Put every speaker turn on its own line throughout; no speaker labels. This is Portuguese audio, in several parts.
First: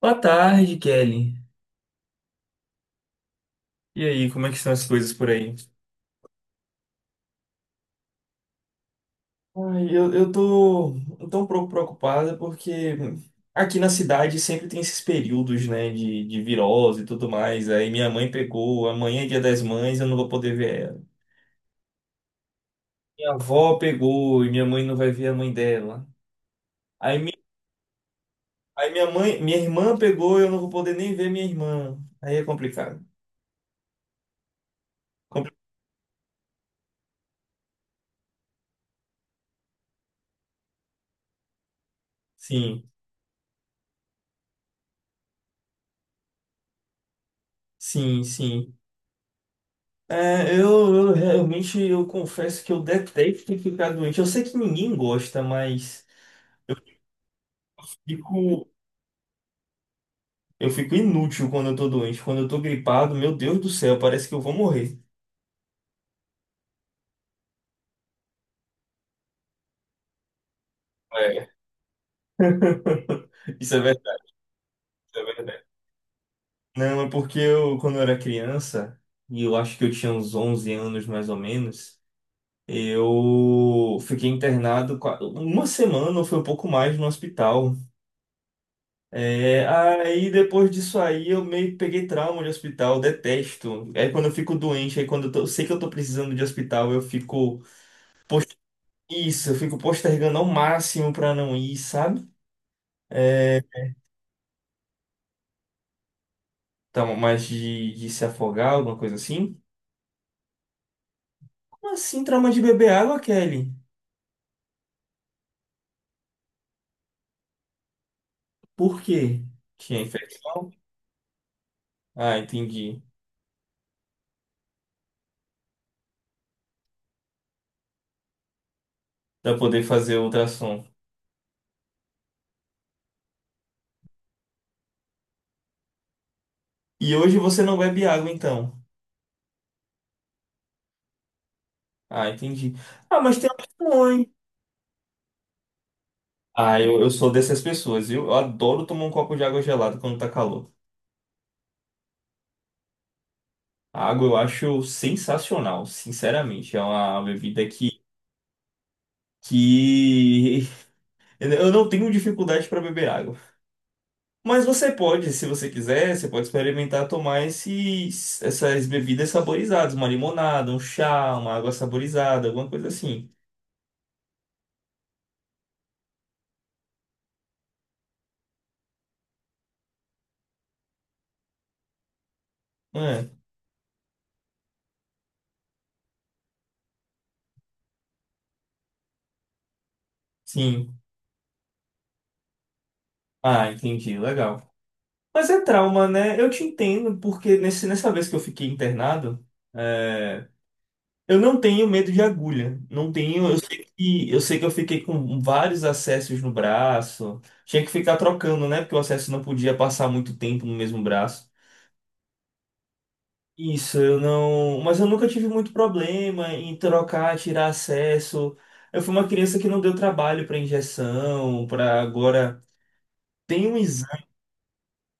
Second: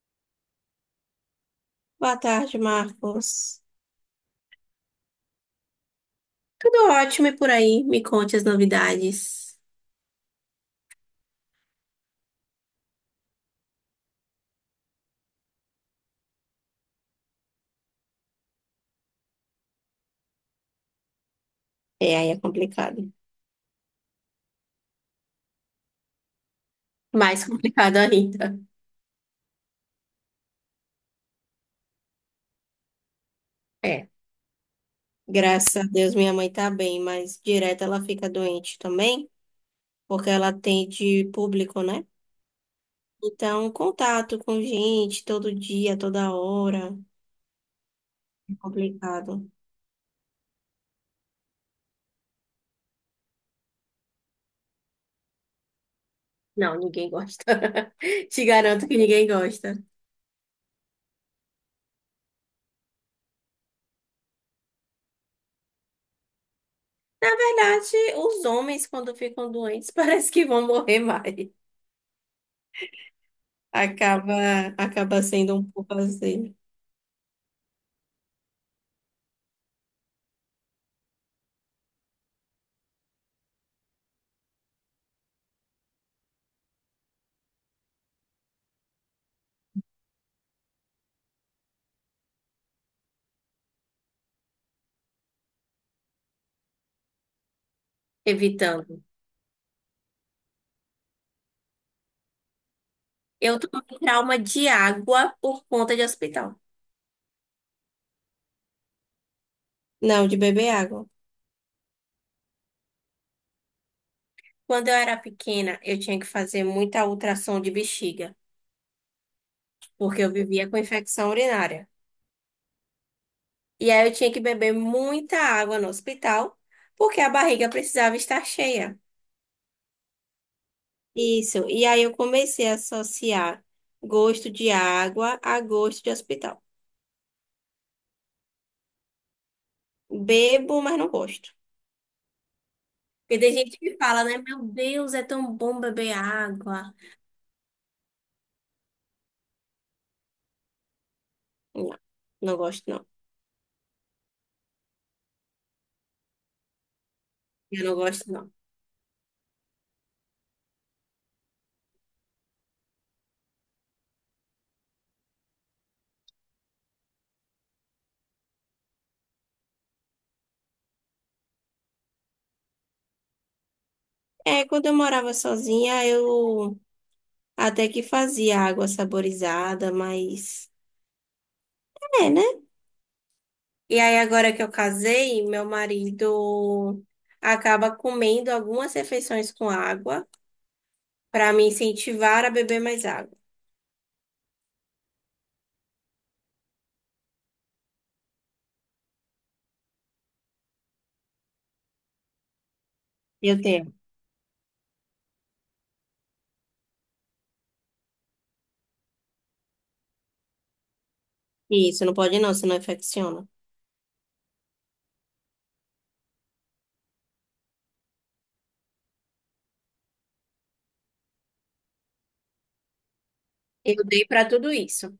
Boa tarde, Kelly.
Boa tarde, Marcos.
E aí, como é que estão as coisas por aí?
Tudo ótimo. E por aí, me conte as novidades.
Ai, eu tô tão preocupada porque aqui na cidade sempre tem esses períodos, né, de virose e tudo mais. Aí minha mãe pegou, amanhã é dia das mães, eu não vou poder ver ela.
É, aí é complicado.
Minha avó pegou e minha mãe não vai ver a mãe dela. Aí, mi,
Mais complicado ainda.
aí minha mãe, minha irmã pegou e eu não vou poder nem ver minha irmã. Aí é complicado.
É.
Compli-
Graças a Deus minha mãe tá bem, mas direto ela fica doente também, porque ela atende público, né?
Sim,
Então, contato com gente todo dia, toda hora,
sim,
é
sim.
complicado.
É, eu realmente eu confesso que eu detesto ficar doente. Eu sei que ninguém gosta, mas
Não, ninguém gosta. Te
fico,
garanto que ninguém gosta.
eu fico inútil quando eu tô doente. Quando eu tô gripado, meu Deus do céu, parece que eu vou morrer.
Na verdade, os homens, quando ficam doentes, parece que vão morrer mais.
É, isso é verdade,
Acaba,
isso
acaba
é
sendo
verdade.
um pouco assim,
Não, é porque eu, quando eu era criança, e eu acho que eu tinha uns 11 anos mais ou menos, eu fiquei internado uma semana ou foi um pouco mais no hospital. É, aí depois disso aí eu meio que peguei trauma de hospital, detesto. Aí quando eu fico doente, aí quando eu sei que eu tô precisando de hospital, eu fico post-
evitando.
isso, eu fico postergando ao máximo pra não ir, sabe?
Eu
É,
tô com trauma de água por conta de hospital.
então, mas de se afogar, alguma coisa assim?
Não, de beber água.
Como assim trauma de beber água, Kelly?
Quando eu era pequena, eu tinha que fazer muita ultrassom de bexiga,
Por quê? Tinha
porque eu vivia
infecção?
com infecção urinária.
Ah, entendi.
E aí eu tinha que beber muita água no hospital, porque a barriga precisava estar cheia.
Pra poder fazer ultrassom.
Isso. E aí eu comecei a associar gosto de água a gosto de hospital.
E hoje você não bebe água, então.
Bebo, mas não gosto.
Ah, entendi. Ah, mas
Porque
tem
tem gente que fala,
opções.
né? Meu Deus, é tão bom beber
Ah,
água.
eu sou dessas pessoas, viu? Eu adoro tomar um copo de água gelada quando tá calor.
Não, não gosto, não.
A água eu acho sensacional, sinceramente. É uma bebida
Eu não
que,
gosto, não.
que... eu não tenho dificuldade para beber água. Mas você pode, se você quiser, você pode experimentar tomar essas bebidas saborizadas, uma limonada, um chá, uma água saborizada, alguma coisa assim.
É, quando eu morava sozinha, eu até que fazia água saborizada, mas. É, né?
Ah,
E aí, agora que eu casei, meu marido acaba comendo algumas refeições com água
sim.
para me incentivar a beber mais água.
Ah, entendi, legal. Mas é trauma, né? Eu te entendo, porque nessa vez que eu fiquei internado. eh, Eu não tenho medo de agulha. Não tenho. Eu
Eu
sei
tenho.
que eu sei que eu fiquei com vários acessos no braço. Tinha que ficar trocando, né? Porque o acesso não podia passar muito tempo no mesmo braço.
Isso, não pode não, senão infecciona.
Isso, eu não. Mas eu nunca tive muito problema em trocar, tirar acesso. Eu fui uma criança que não deu trabalho para injeção, para agora. Tem um
Eu dei
exame,
para tudo isso.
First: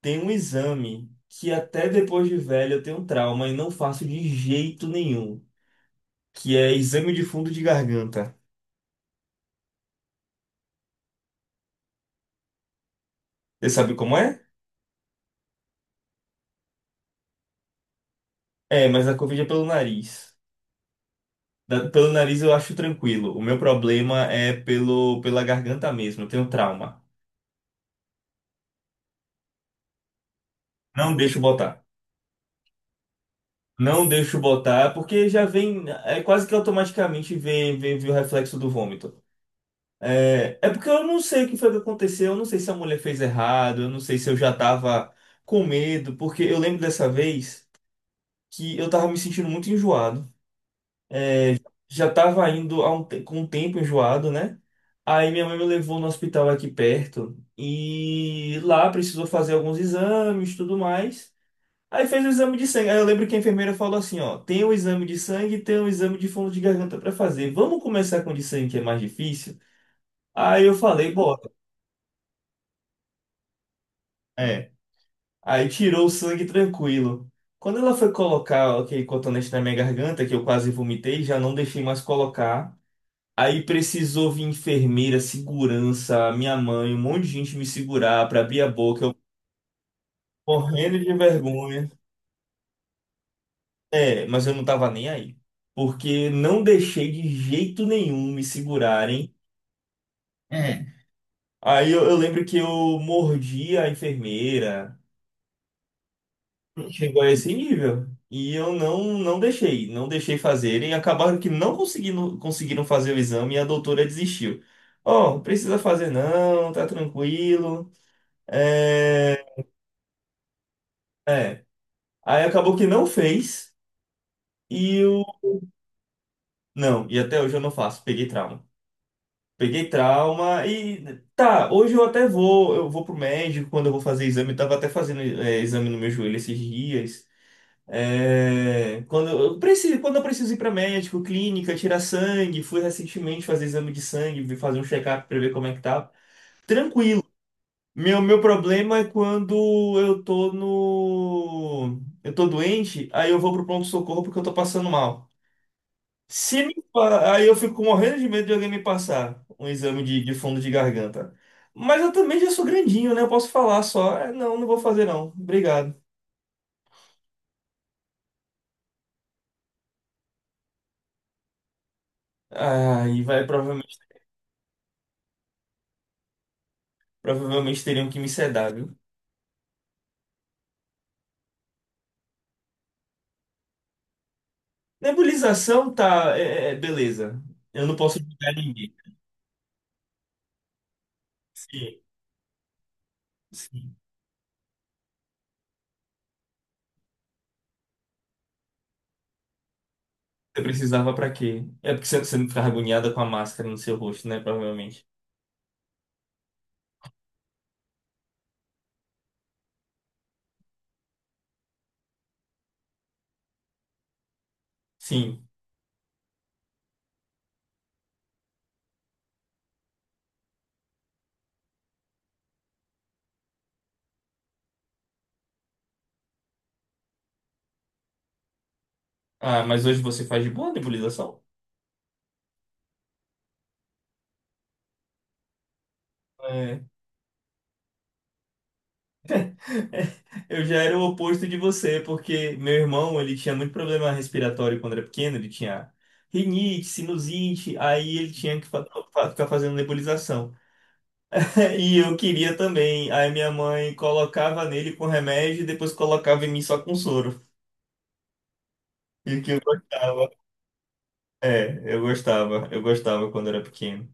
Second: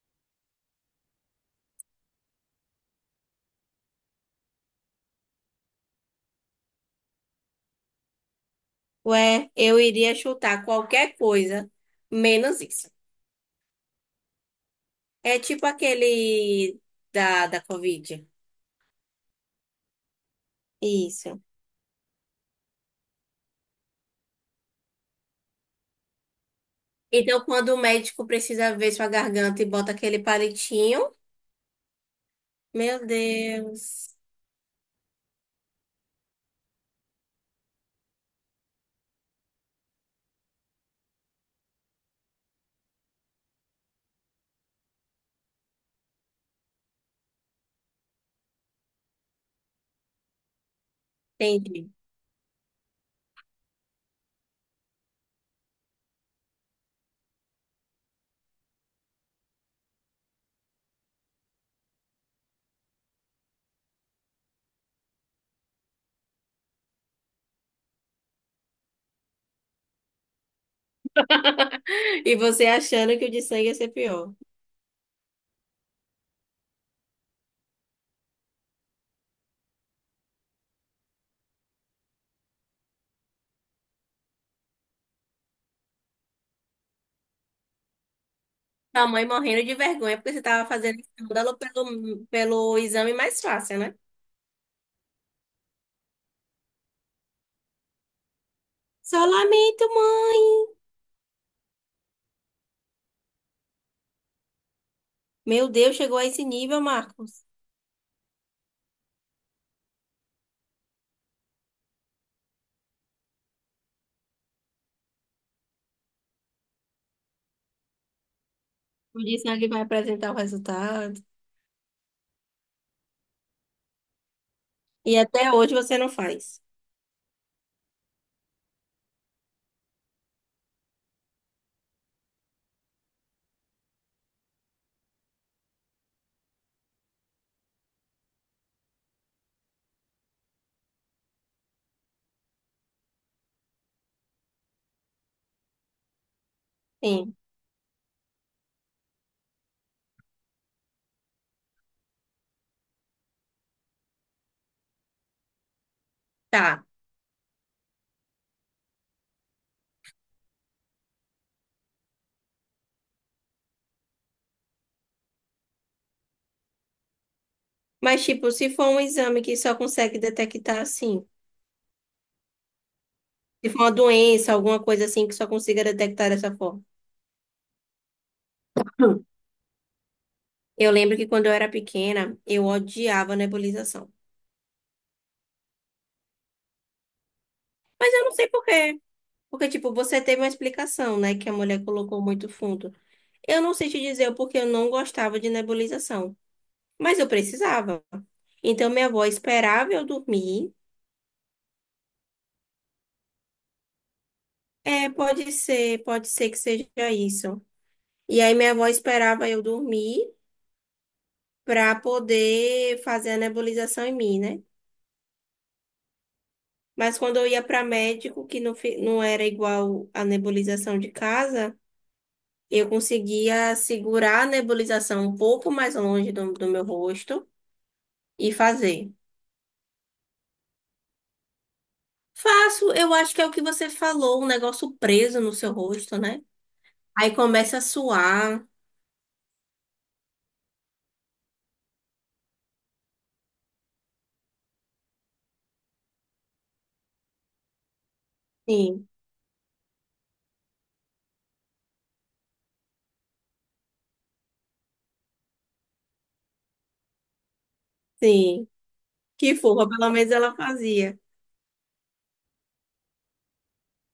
tem um exame que até depois de velho eu tenho um trauma e não faço de jeito nenhum, que é exame de fundo de garganta.
Ué, eu iria chutar qualquer coisa, menos isso.
Você sabe como é?
É tipo aquele da Covid.
É, mas a Covid é pelo nariz.
Isso.
Pelo nariz eu acho tranquilo. O meu problema é pela garganta mesmo. Eu tenho trauma.
Então, quando o médico precisa ver sua garganta e bota aquele palitinho,
Não deixo botar.
meu
Não
Deus.
deixo botar, porque já vem. É quase que automaticamente vem, vem, vem o reflexo do vômito. É, é porque eu não sei o que foi que aconteceu. Eu não sei se a mulher fez errado. Eu não sei se eu já tava com medo. Porque eu lembro dessa vez que eu tava me sentindo muito enjoado.
Entendi.
Já estava indo com um tempo enjoado, né? Aí minha mãe me levou no hospital aqui perto e lá precisou fazer alguns exames, e tudo mais. Aí fez o exame de sangue. Aí eu lembro que a enfermeira falou assim, ó, tem o exame de sangue e tem o exame de fundo de garganta para fazer. Vamos começar com o de sangue que é mais difícil? Aí eu falei, bora.
E você achando que o de sangue ia ser pior.
É. Aí tirou o sangue tranquilo. Quando ela foi colocar aquele cotonete na minha garganta, que eu quase vomitei, já não deixei mais colocar. Aí precisou vir enfermeira, segurança, minha mãe, um monte de gente me segurar para abrir a boca,
Sua
eu
mãe morrendo de vergonha porque você tava
morrendo
fazendo
de
escândalo
vergonha.
pelo exame mais fácil, né?
É, mas eu não tava nem aí. Porque não deixei de jeito nenhum me
Só
segurarem.
lamento, mãe.
É. Aí eu lembro que eu mordi a enfermeira,
Meu Deus, chegou a esse nível,
chegou a
Marcos.
esse nível. E eu não, não deixei, não deixei fazerem. Acabaram que não conseguindo, conseguiram fazer o exame e a doutora desistiu. Ó, não precisa fazer não, tá tranquilo. É.
O de sangue vai apresentar o resultado.
É. Aí acabou que não fez e
E
eu.
até hoje você não faz.
Não, e até hoje eu não faço. Peguei trauma. Peguei trauma e. Tá, hoje eu até vou. Eu vou pro médico quando eu vou fazer exame. Eu tava até fazendo exame no meu joelho esses dias. É, quando eu preciso, quando eu preciso ir para médico, clínica, tirar sangue, fui recentemente fazer exame de sangue, fazer um check-up para ver como é que tá. Tranquilo.
Sim.
Meu problema é quando eu tô no, eu tô doente, aí eu vou pro pronto-socorro porque eu tô passando mal. Se me...
Tá.
pa- Aí eu fico morrendo de medo de alguém me passar um exame de fundo de garganta. Mas eu também já sou grandinho, né? Eu posso falar só. "É, não, não vou fazer não. Obrigado.
Mas, tipo, se for um exame que só consegue detectar assim,
Aí vai,
se for uma
provavelmente,
doença, alguma coisa assim que só consiga detectar dessa forma.
provavelmente teriam que me sedar, viu?
Hum. Eu lembro que quando eu era pequena, eu odiava nebulização.
Nebulização tá, é, beleza. Eu não
Mas
posso
eu não sei
julgar
por
ninguém.
quê. Porque, tipo, você teve uma explicação, né? Que a mulher
Sim,
colocou muito fundo. Eu não sei
sim.
te dizer o porquê eu não gostava de nebulização. Mas eu precisava. Então, minha avó esperava eu
Você
dormir.
precisava pra quê? É porque você não ficava agoniada com a máscara no seu rosto, né? Provavelmente.
É, pode ser que seja isso. E aí, minha avó esperava eu dormir para poder fazer a nebulização em mim, né?
Sim.
Mas quando eu ia para médico, que não, não era igual a nebulização de casa, eu conseguia segurar a nebulização um pouco mais longe do meu rosto e fazer.
Ah, mas hoje você faz de boa a nebulização?
Faço, eu acho que é o que você falou, um negócio preso no seu rosto, né?
É.
Aí começa a suar.
Eu já era o oposto de você, porque meu irmão, ele tinha muito problema respiratório quando era pequeno, ele tinha rinite, sinusite, aí ele tinha que
Sim,
ficar fazendo nebulização. E eu queria também, aí minha mãe colocava nele com remédio e depois colocava em mim só com soro.
sim.
E que
Que
eu
fofa, pelo
gostava.
menos ela fazia.
É, eu gostava quando era pequeno.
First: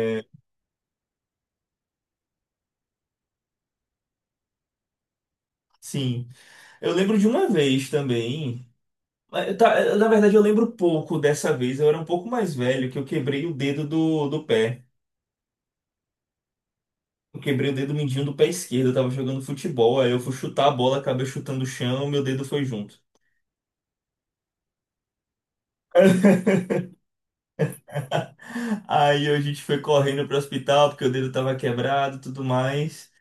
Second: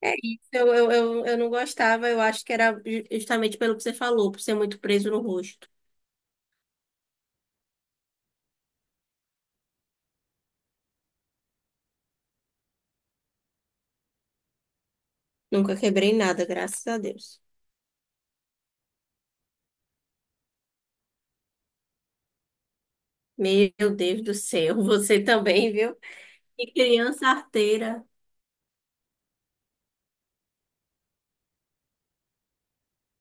É isso, eu não gostava, eu acho que era justamente pelo que você falou, por ser muito preso no rosto.
sim. Eu lembro de uma vez também. Mas eu na verdade, eu lembro pouco dessa vez. Eu era um pouco mais velho, que eu quebrei o dedo do pé.
Nunca quebrei nada, graças a
Eu
Deus.
quebrei o dedo mindinho do pé esquerdo. Eu tava jogando futebol. Aí eu fui chutar a bola, acabei chutando o chão, meu dedo foi junto.
Meu Deus do céu, você também, viu? E criança arteira
Aí a gente foi correndo pro hospital porque o dedo tava quebrado, e tudo mais.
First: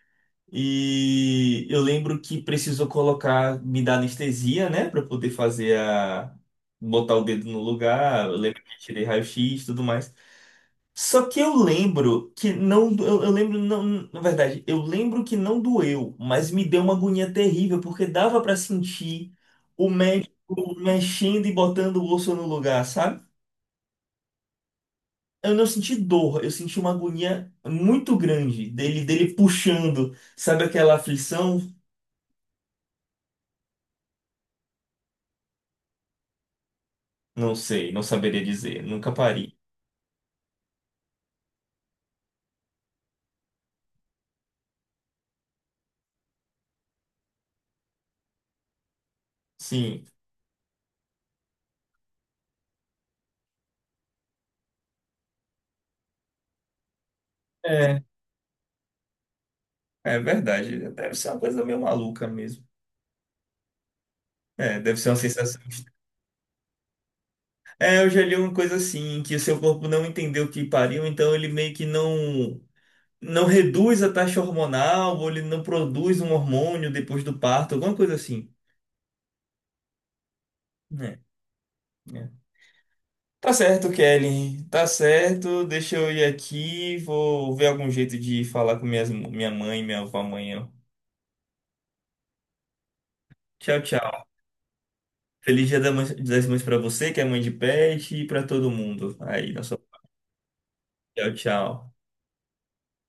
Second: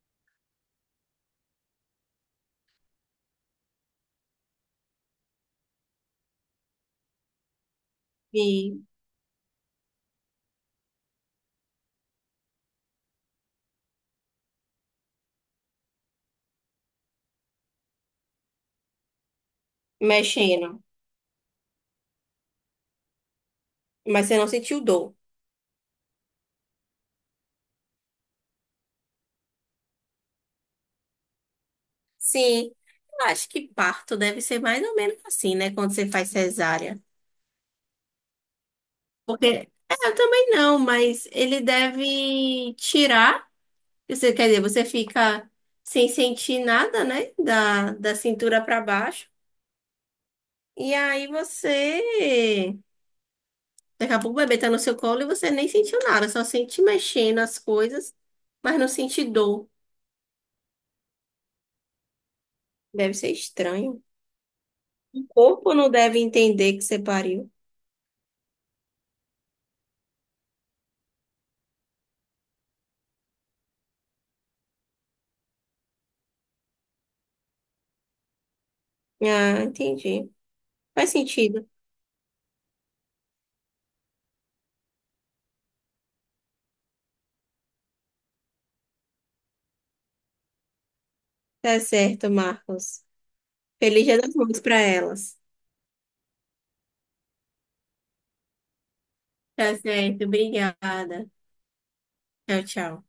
E eu lembro que precisou colocar, me dar anestesia, né, pra eu poder fazer a botar o dedo no lugar. Eu lembro
e
que tirei raio-x, e tudo mais. Só que eu lembro que não. Na verdade, eu lembro que não doeu, mas me deu uma agonia terrível, porque dava pra sentir o médico
mexendo.
mexendo e botando o osso no lugar, sabe?
Mas você não sentiu dor?
Eu não senti dor, eu senti uma agonia muito grande dele puxando, sabe aquela aflição?
Sim, eu acho que parto deve ser mais ou menos assim, né? Quando você faz cesárea.
Não sei, não saberia dizer, nunca
Porque
parei.
é, eu também não, mas ele deve tirar. Você, quer dizer, você fica sem sentir nada, né? Da cintura para baixo.
Sim,
E aí você, daqui a pouco o bebê tá no seu colo e você nem sentiu nada, só sente mexendo as
é,
coisas, mas não sente dor.
é verdade, deve ser uma coisa meio maluca mesmo.
Deve ser estranho.
É, deve ser uma
O
sensação.
corpo não deve entender que você pariu.
É, eu já li uma coisa assim, que o seu corpo não entendeu que pariu, então ele meio que não reduz a taxa hormonal, ou ele não produz um hormônio depois do parto, alguma coisa assim.
Ah, entendi. Faz
Né,
sentido.
né. Tá certo, Kelly. Tá certo. Deixa eu ir aqui. Vou ver algum jeito de falar com minha mãe e minha avó amanhã.
Tá certo, Marcos.
Tchau,
Feliz Dia
tchau.
das Mães pra elas.
Feliz Dia das Mães pra você, que é mãe de pet, e pra todo mundo. Aí, na
Tá
sua...
certo, obrigada.
Tchau, tchau.
Tchau, tchau.